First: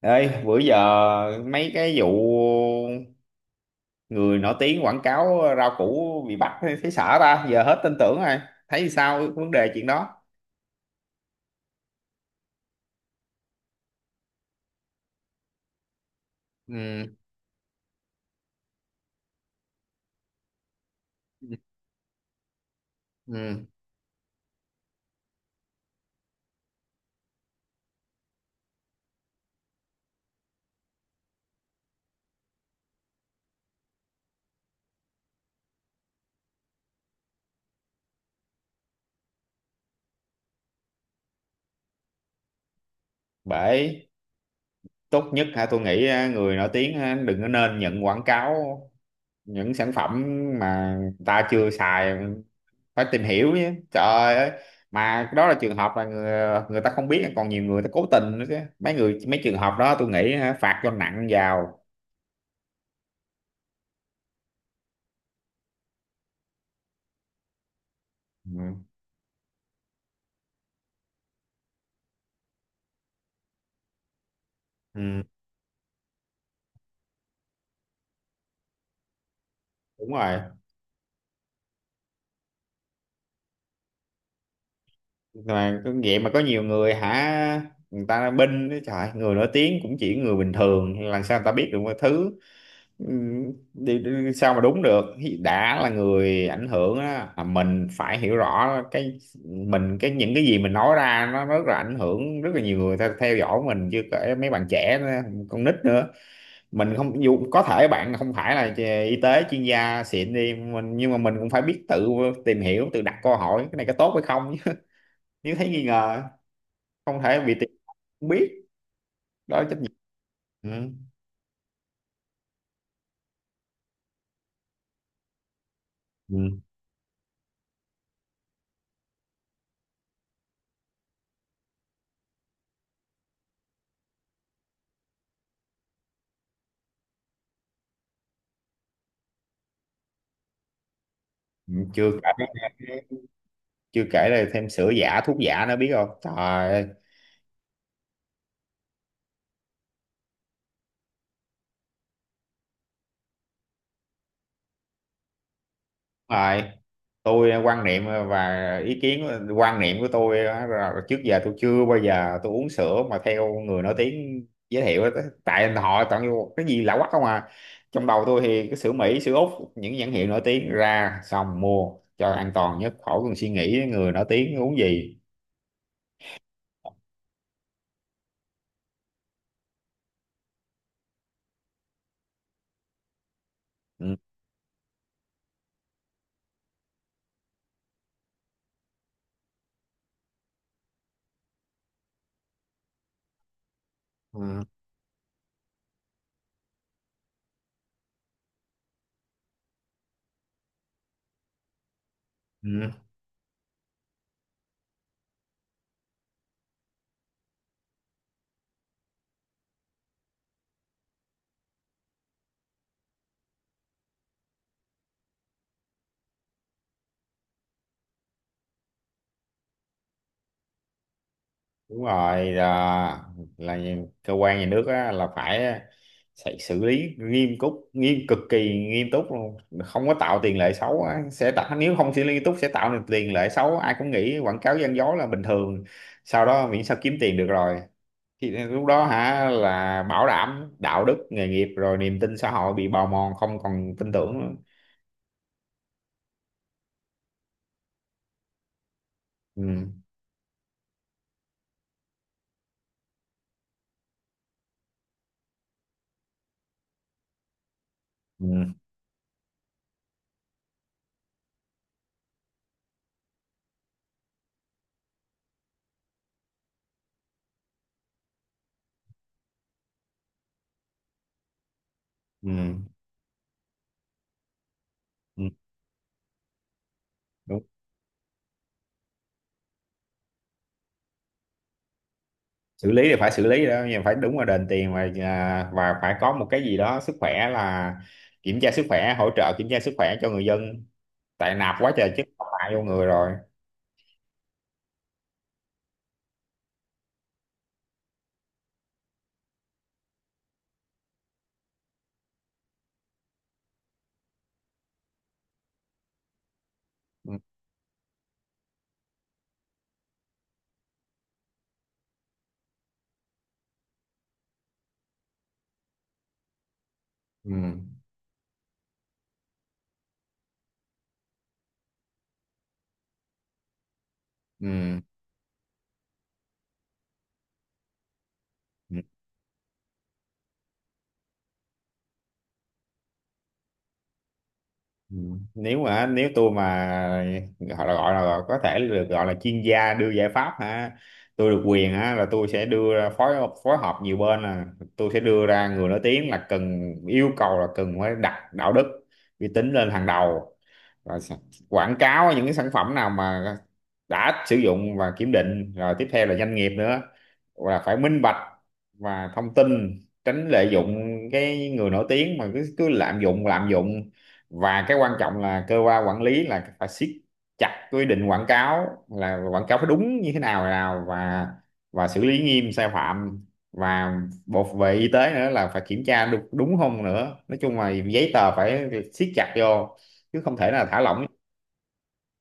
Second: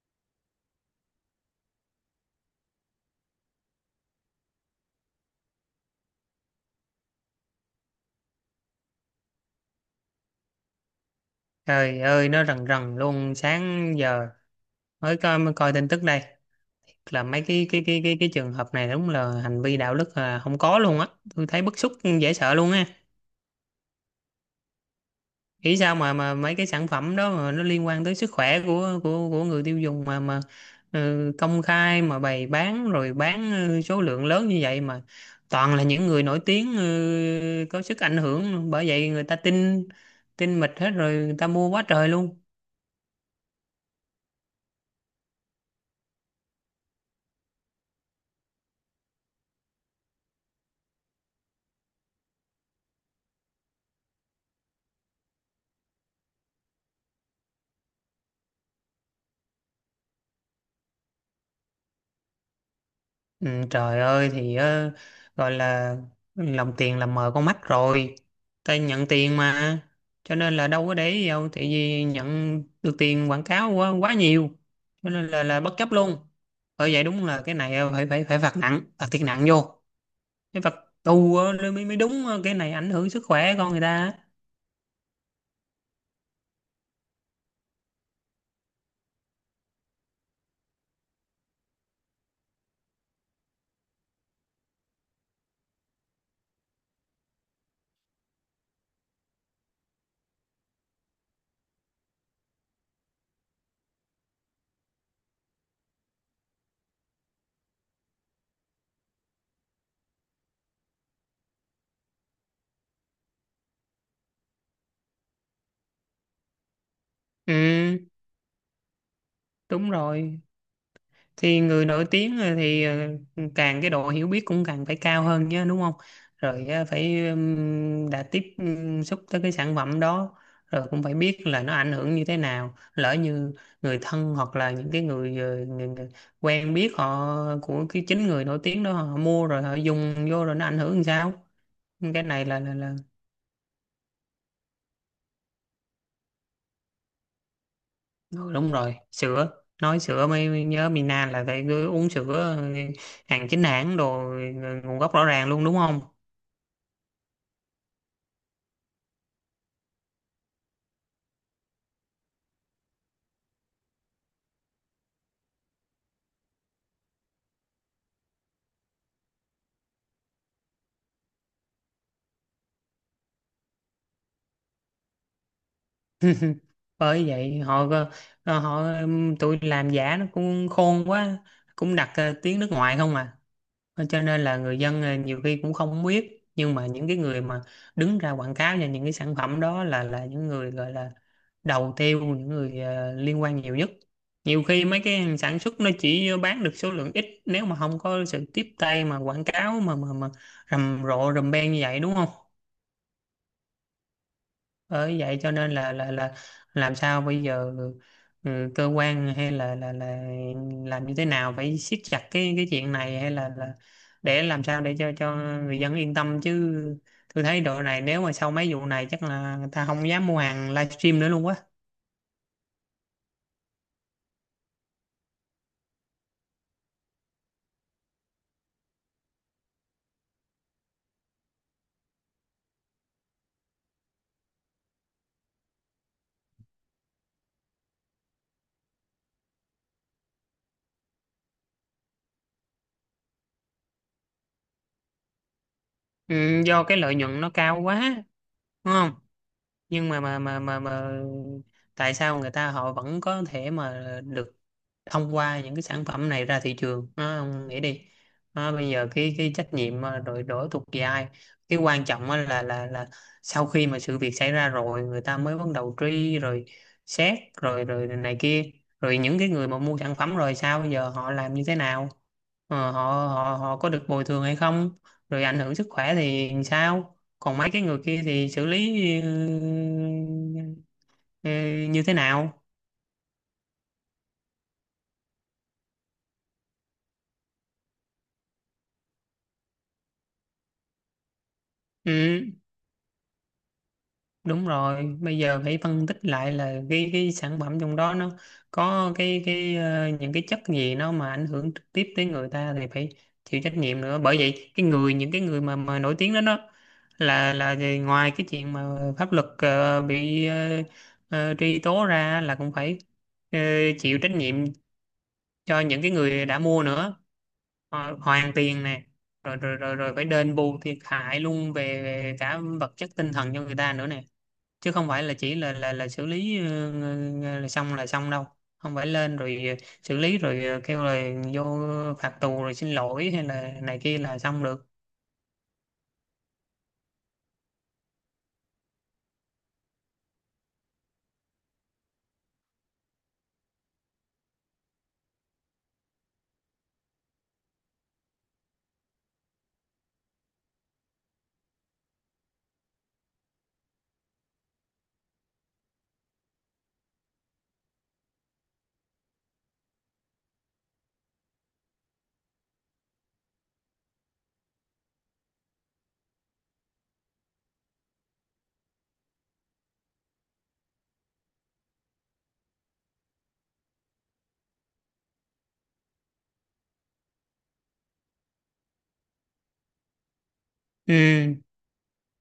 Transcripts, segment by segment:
Ê, bữa giờ mấy cái vụ người nổi tiếng quảng cáo rau củ bị bắt thấy sợ ta, giờ hết tin tưởng rồi. Thấy sao vấn đề chuyện đó? Trời ơi, nó rần rần luôn sáng giờ, mới coi tin tức đây. Thiệt Ừ. là mấy cái trường hợp này đúng là hành vi đạo đức là không có luôn á, tôi thấy bức xúc, dễ sợ luôn á. Ừ. Nghĩ sao mà mấy cái sản phẩm đó mà nó liên quan tới sức khỏe của người tiêu dùng mà, ừ, công khai mà bày bán rồi bán, số lượng lớn như vậy mà toàn là những người nổi tiếng, có sức ảnh hưởng, bởi vậy người ta tin tin mịt hết rồi, người ta mua quá trời luôn. Bởi tốt nhất hả tôi nghĩ người nổi tiếng á, đừng có nên nhận quảng cáo những sản phẩm mà người ta chưa xài phải tìm hiểu chứ. Trời ơi, mà đó là trường hợp là người ta không biết còn nhiều người ta cố tình nữa chứ. Mấy người mấy trường hợp đó tôi nghĩ hả, phạt cho nặng vào. Ừ, trời ơi thì, gọi là lòng tiền là mờ con mắt rồi, Ừ. tay nhận tiền mà, cho nên là đâu có để ý gì đâu, tại vì nhận được tiền quảng cáo quá quá nhiều, cho Ừ, nên là bất chấp luôn. Bởi vậy đúng là cái này, phải phải phải phạt nặng, phạt thiệt nặng vô. đúng rồi Cái phạt tù, mới mới đúng. Ờ, cái này ảnh hưởng sức khỏe con người ta. mà cứ vậy mà có nhiều người hả, người ta binh đó trời, người nổi tiếng cũng chỉ người bình thường, làm sao người ta biết được mọi thứ. Ừ, đi, đi, sao mà đúng được. Đã là người ảnh hưởng á là mình phải hiểu rõ cái mình, cái những cái gì mình nói ra nó rất là ảnh hưởng rất là nhiều người theo dõi mình, chưa kể mấy bạn trẻ nữa, con nít nữa. Mình không, dù có thể bạn không phải là y tế chuyên gia xịn đi mình nhưng mà mình cũng phải biết tự tìm hiểu, tự đặt câu hỏi cái này có tốt hay không, nếu thấy nghi ngờ không thể bị tìm Ừ, không biết, đó là trách nhiệm. đúng rồi. Ừ. Thì người nổi tiếng, thì càng cái độ hiểu biết cũng càng phải cao hơn nhé, đúng không? Ừ. Rồi phải, đã tiếp xúc tới cái sản phẩm đó rồi cũng phải biết là nó ảnh hưởng như thế nào, lỡ như người thân hoặc là những cái người quen biết họ, của cái chính người nổi tiếng đó, họ mua rồi họ dùng vô rồi nó ảnh hưởng làm sao. Chưa Cái này kể, là. chưa kể là thêm sữa giả thuốc giả nữa biết không, trời ơi đúng Ừ, đúng rồi. Sữa, nói sữa mới mới nhớ, Mina là phải cứ uống sữa, hàng chính hãng đồ, nguồn gốc rõ ràng luôn, đúng không? rồi. Tôi quan niệm và ý kiến, quan niệm của tôi á, là trước giờ tôi chưa bao giờ tôi uống sữa mà theo người nổi tiếng giới thiệu á. Tại họ toàn vô cái gì lạ quắc không à. Trong đầu tôi thì cái sữa Mỹ sữa Úc những nhãn hiệu nổi tiếng ra xong mua cho an toàn nhất, khỏi cần suy nghĩ người nổi tiếng uống gì. Bởi vậy họ, tụi làm giả nó cũng khôn quá, cũng đặt tiếng nước ngoài không à. Ờ, Ừ. cho nên là người dân, nhiều khi cũng không biết, nhưng mà những cái người mà đứng ra quảng cáo cho những cái sản phẩm đó là những người gọi là đầu tiêu, những người liên quan nhiều nhất. Nhiều Ừ. khi mấy cái hàng sản xuất nó chỉ bán được số lượng ít, nếu mà không có sự tiếp tay mà quảng cáo mà rầm rộ rầm beng như vậy, đúng không? Ừ. Bởi vậy cho nên là làm sao bây giờ, cơ quan hay là làm như thế nào, phải siết chặt cái chuyện này hay là để làm sao để cho người dân yên tâm chứ. Tôi thấy độ này, nếu mà sau mấy vụ này chắc là người ta không dám mua hàng livestream nữa luôn quá. Đúng rồi, là cơ quan nhà nước á, là phải sẽ xử lý nghiêm túc, nghiêm cực kỳ nghiêm túc luôn, không có tạo tiền lệ xấu á. Sẽ tạo, nếu không xử lý nghiêm túc sẽ tạo nên tiền lệ xấu, ai cũng nghĩ quảng cáo gian dối là bình thường, sau đó miễn sao kiếm tiền được rồi, thì lúc đó hả là bảo đảm đạo đức nghề nghiệp rồi niềm tin xã hội bị bào mòn, không còn tin tưởng nữa. Ừ, do cái lợi nhuận nó cao quá, đúng không? Ừ. Nhưng mà tại sao người ta họ vẫn có thể mà được thông qua những cái sản phẩm này ra thị trường nó, ông nghĩ đi. Ừ. Đó, bây giờ cái trách nhiệm mà đội đổ thuộc về ai? Cái quan trọng á là sau khi mà sự việc xảy ra rồi, người ta mới bắt đầu truy rồi xét rồi rồi này kia. Rồi những cái người mà mua sản phẩm rồi, sao bây giờ họ làm như thế nào? Ừ. Ờ, họ họ họ có được bồi thường hay không? Rồi ảnh hưởng sức khỏe thì sao? Ừ. Còn mấy cái người kia thì xử lý ừ, ừ, như thế nào? Xử lý thì phải xử lý đó, nhưng phải đúng là đền tiền và và phải có một cái gì đó sức khỏe là kiểm tra sức khỏe, hỗ trợ kiểm tra sức khỏe cho người dân, tại nạp quá trời chứ, Ừ. hại vô người rồi. Đúng rồi, bây giờ phải phân tích lại là cái sản phẩm trong đó nó có cái những cái chất gì nó mà ảnh hưởng trực tiếp tới người ta thì phải chịu trách nhiệm nữa. Bởi vậy cái người, những cái người mà nổi tiếng đó đó Ừ. là ngoài cái chuyện mà pháp luật bị, truy tố ra, là cũng phải ờ, chịu trách nhiệm cho những cái người đã mua nữa. Ừ. Hoàn tiền nè, rồi rồi rồi rồi phải đền bù thiệt hại luôn về cả vật chất tinh thần cho người ta nữa nè, chứ Ừ. không phải là chỉ là xử lý, là xong đâu. Không Ừ. phải lên rồi xử lý rồi kêu là vô phạt tù rồi xin lỗi hay là này kia là xong được. Ừ. Nếu mà nếu tôi mà gọi là, gọi là có thể được gọi là chuyên gia đưa giải pháp ha, tôi được quyền á là tôi sẽ đưa ra phối, phối hợp nhiều bên là tôi sẽ đưa ra người nổi tiếng là cần, yêu cầu là cần phải đặt đạo đức uy tín lên hàng đầu, rồi quảng cáo những cái sản phẩm nào mà đã sử dụng và kiểm định rồi, tiếp theo là doanh nghiệp nữa là phải minh bạch và thông tin, tránh lợi dụng cái người nổi tiếng mà cứ cứ lạm dụng lạm dụng, và cái quan trọng là cơ quan quản lý là phải siết chặt quy định quảng cáo, là quảng cáo phải đúng như thế nào nào, và xử lý nghiêm sai phạm, và bộ về y tế nữa là phải kiểm tra đúng, đúng không nữa, nói chung là giấy tờ phải siết chặt vô chứ không thể nào thả lỏng. Ừ.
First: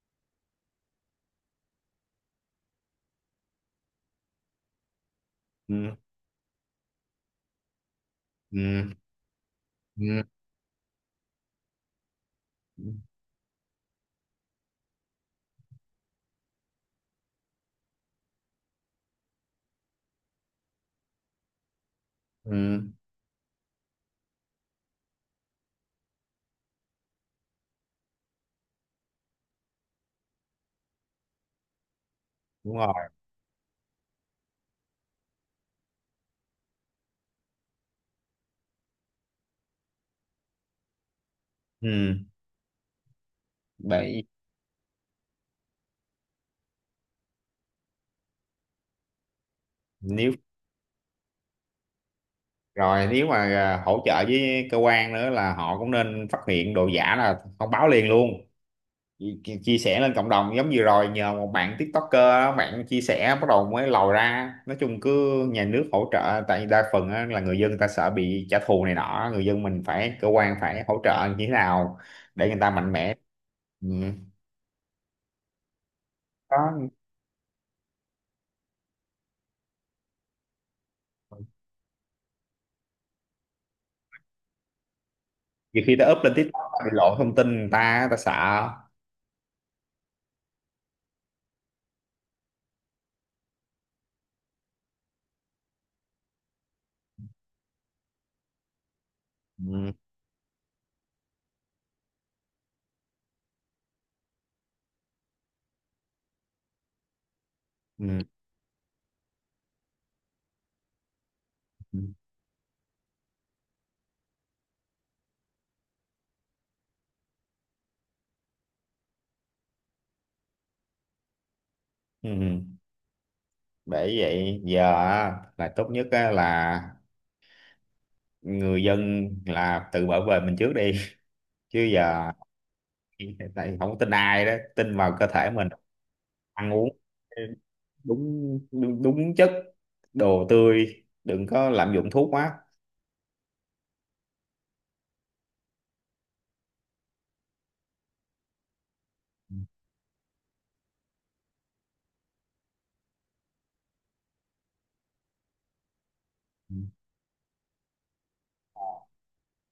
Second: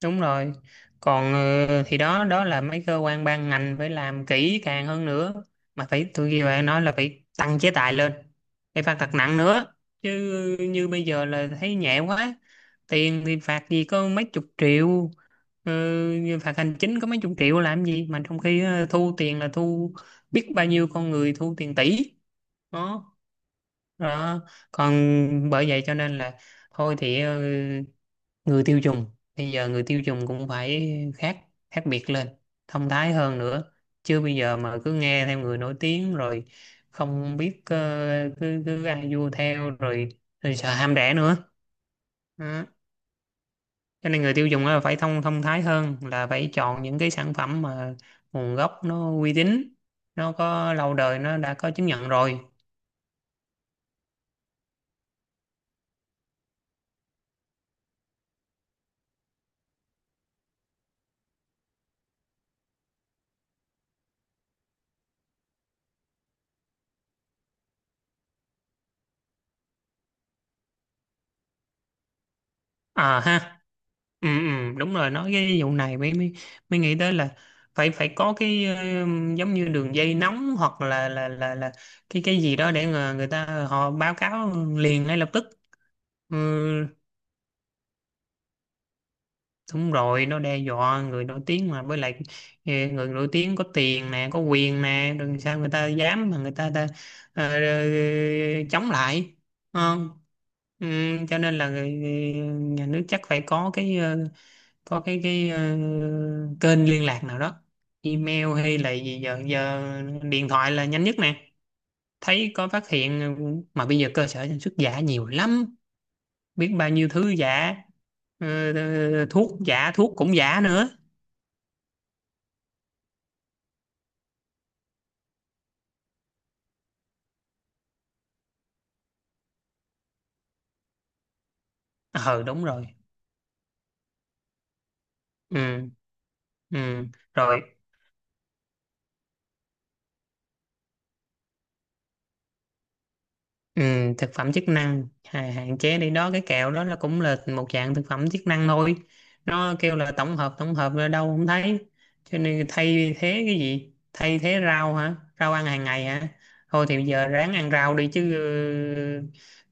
Đúng rồi. Còn thì đó đó là mấy cơ quan ban ngành phải làm kỹ càng hơn nữa, mà Ừ, phải, tôi ghi bạn nói là phải tăng chế tài lên, phải ừ, phạt thật nặng nữa chứ. ừ, Như bây giờ là thấy nhẹ quá, tiền thì phạt gì có mấy chục triệu, ờ, như phạt hành chính có mấy chục triệu làm gì, mà trong khi thu tiền là thu biết bao nhiêu con người, thu tiền tỷ. ừ, Đó, đó. Còn, bởi vậy cho nên là, thôi thì, người tiêu dùng, bây giờ người tiêu dùng cũng phải khác khác biệt lên, đúng thông rồi. thái hơn nữa chứ. Bây giờ mà cứ nghe theo người nổi tiếng rồi không biết, ờ, cứ cứ ăn vua theo rồi, rồi sợ ham rẻ nữa. Ừ. Đó. Cho nên Bởi người tiêu dùng á, phải thông thông thái hơn, là phải chọn những cái sản phẩm mà nguồn gốc nó uy tín, nó nếu có lâu đời, nó đã có chứng nhận rồi. rồi nếu mà hỗ trợ với cơ quan nữa là họ cũng nên phát hiện đồ giả là thông báo liền luôn. Chia sẻ lên cộng đồng giống như rồi nhờ một bạn TikToker đó, bạn chia sẻ bắt đầu mới lòi ra, nói chung cứ nhà nước hỗ trợ, tại vì đa phần á, là người dân người ta sợ bị trả thù này nọ, người dân mình phải cơ quan phải hỗ trợ như thế nào để người ta mạnh mẽ. À ha. Ừ. Ừ, ừ, đúng rồi. Nói cái vụ này mới mới Đó, mới nghĩ tới là phải phải có cái, giống như đường dây nóng hoặc là cái gì đó để người ta họ báo cáo liền ngay lập tức. nhiều khi ta up lên Ừ, TikTok ta bị lộ thông tin người ta ta sợ. đúng rồi, nó đe dọa người nổi tiếng mà, với lại người nổi tiếng có tiền nè, có quyền nè, đừng sao người ta dám mà người ta ờ, chống lại. Đúng Ừ, không? Ừ, cho nên là nhà nước chắc phải có cái, có cái kênh liên lạc nào đó, ừ, email hay là gì, giờ giờ điện thoại là nhanh nhất nè. ừ. Thấy có phát hiện, mà bây giờ cơ sở sản xuất giả nhiều lắm, biết bao nhiêu thứ giả, thuốc cũng giả nữa. Ừ. Vậy giờ á, là tốt nhất á, là người dân là tự bảo vệ mình trước đi, chứ giờ Ờ Đúng rồi. tại không có tin ai, đó tin vào cơ thể mình, Ừ, ăn uống ừ, rồi. đúng đúng, đúng chất, đồ tươi đừng có lạm dụng thuốc quá. Ừ, thực phẩm chức năng hạn chế đi. Đó, cái kẹo đó là cũng là một dạng thực phẩm chức năng thôi, Ừ, nó kêu là tổng hợp, tổng hợp là đâu không thấy. Cho nên thay thế cái gì? Thay thế rau hả? Rau ăn hàng ngày hả? Thôi thì bây giờ ráng ăn rau đi chứ, ừ.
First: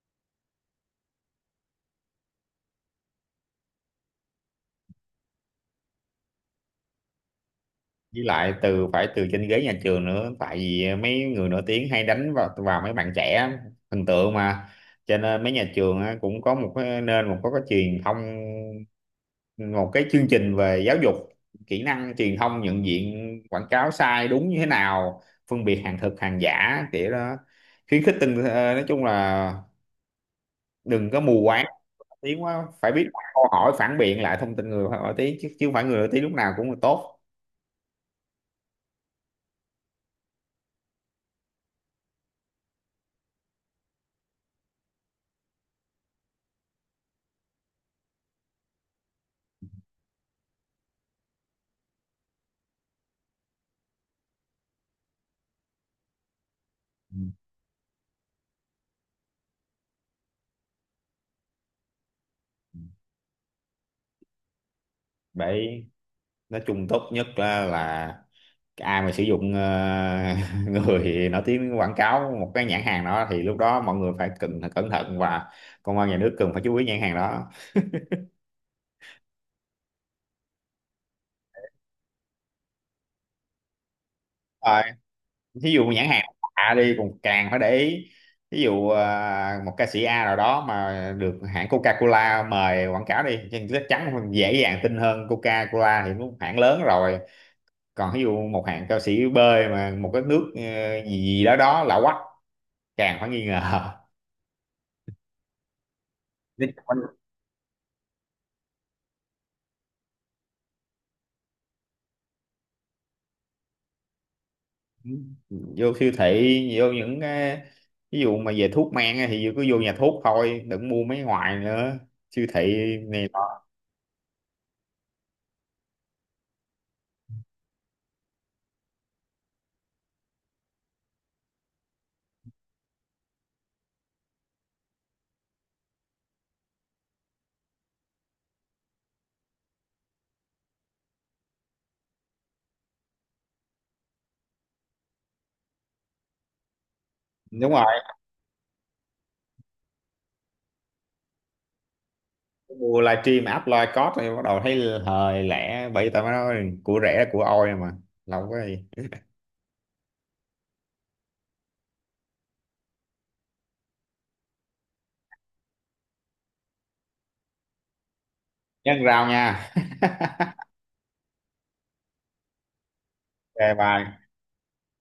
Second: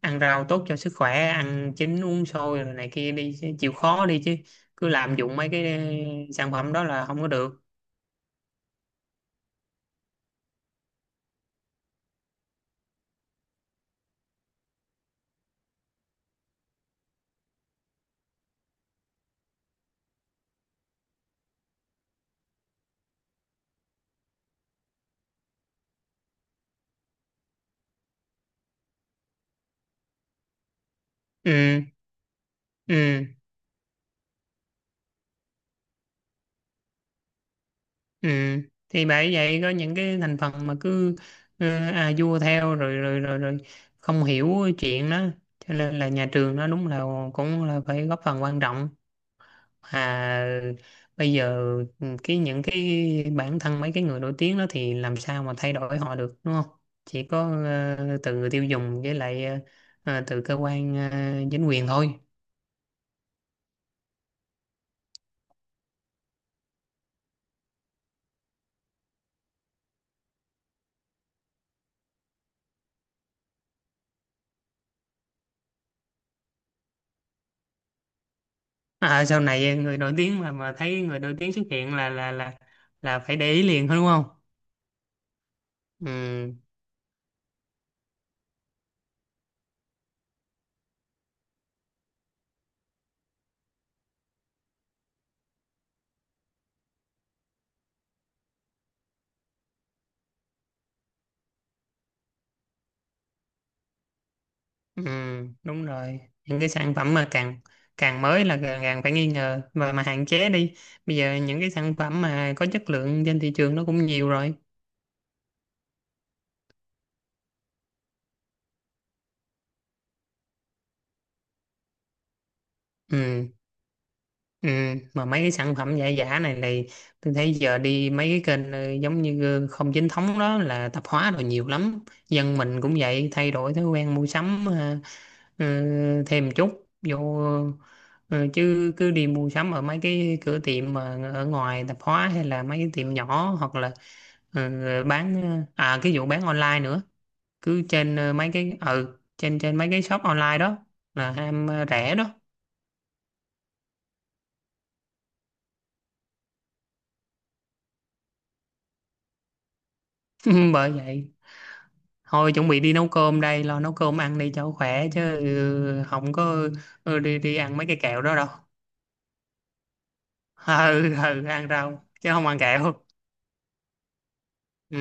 ăn rau tốt cho sức khỏe, ăn chín uống sôi rồi này kia đi chứ, chịu khó đi chứ, cứ lạm dụng mấy cái sản phẩm đó là không có được. Với lại từ phải từ trên ghế nhà trường nữa, tại vì mấy người nổi tiếng hay đánh vào vào mấy bạn trẻ, hình tượng mà, cho nên mấy nhà trường á, cũng có một cái nên một có cái truyền thông, một cái chương trình về giáo dục kỹ năng truyền thông, nhận diện quảng cáo sai đúng như thế nào, phân biệt hàng thật hàng giả kiểu đó, khuyến khích tinh nói chung là đừng có mù Ừ, quáng tiếng quá, phải ừ. biết đặt câu hỏi phản biện lại thông tin người nổi tiếng, chứ chứ không phải người nổi tiếng lúc nào cũng là tốt. Ừ. Thì bởi vậy có những cái thành phần mà cứ à vua theo rồi rồi rồi rồi không hiểu chuyện đó, cho nên là nhà trường nó đúng là cũng là phải góp phần quan trọng. À, bây giờ những cái bản thân mấy cái người nổi tiếng đó thì làm sao mà thay đổi họ được, đúng không? Ừ. Chỉ có từ người tiêu dùng, với lại từ cơ quan chính quyền thôi. Đấy, nói chung tốt nhất á là cái ai mà sử dụng người nổi tiếng quảng cáo một cái nhãn hàng đó thì lúc đó mọi người phải cần cẩn thận, và công an nhà nước cần phải chú ý nhãn hàng đó. À, sau này người nổi tiếng mà thấy người nổi tiếng xuất hiện là phải để ý liền thôi, đúng không? Rồi, thí dụ nhãn hàng Ừ, A đi còn càng phải để ý, ví dụ một ca sĩ A nào đó mà được hãng Coca-Cola mời quảng cáo đi thì chắc chắn dễ dàng tin hơn, Coca-Cola thì cũng hãng lớn rồi. Còn ví dụ một hãng ca sĩ B mà một cái nước gì gì đó đó lạ quắc, càng phải nghi ngờ. ừ, đúng rồi. Những cái sản phẩm mà càng càng mới là càng, càng phải nghi ngờ và mà hạn chế đi. Bây giờ những cái sản phẩm mà có chất lượng trên thị trường nó cũng nhiều rồi. Vô siêu thị, vô những cái ví dụ mà về thuốc men á thì cứ vô nhà thuốc thôi, đừng mua mấy ngoài nữa, siêu thị này nọ. Ừ, ừ. Mà mấy cái sản phẩm giả giả này này, tôi thấy giờ đi mấy cái kênh, giống như không chính thống đó, là tạp hóa rồi nhiều lắm. Dân mình cũng vậy, thay đổi thói quen mua sắm, Ờ, thêm một chút vô, chứ cứ đi mua sắm ở mấy cái cửa tiệm mà ở ngoài tạp hóa, hay là mấy cái tiệm nhỏ, hoặc là ờ, bán, cái vụ bán online nữa, Đúng cứ rồi, trên mấy cái, trên trên mấy cái shop online đó là ham rẻ đó. mua livestream app live code thì bắt đầu thấy hời lẻ, bởi vì tao mới nói của rẻ là của ôi mà, lâu quá gì. Bởi vậy thôi, chuẩn bị đi nấu cơm đây, lo nấu cơm ăn đi cho khỏe chứ, không có đi đi ăn mấy cái kẹo đó đâu. Nhân rau nha. Ừ, ừ, ăn rau chứ không ăn kẹo. OK bye. Ừ.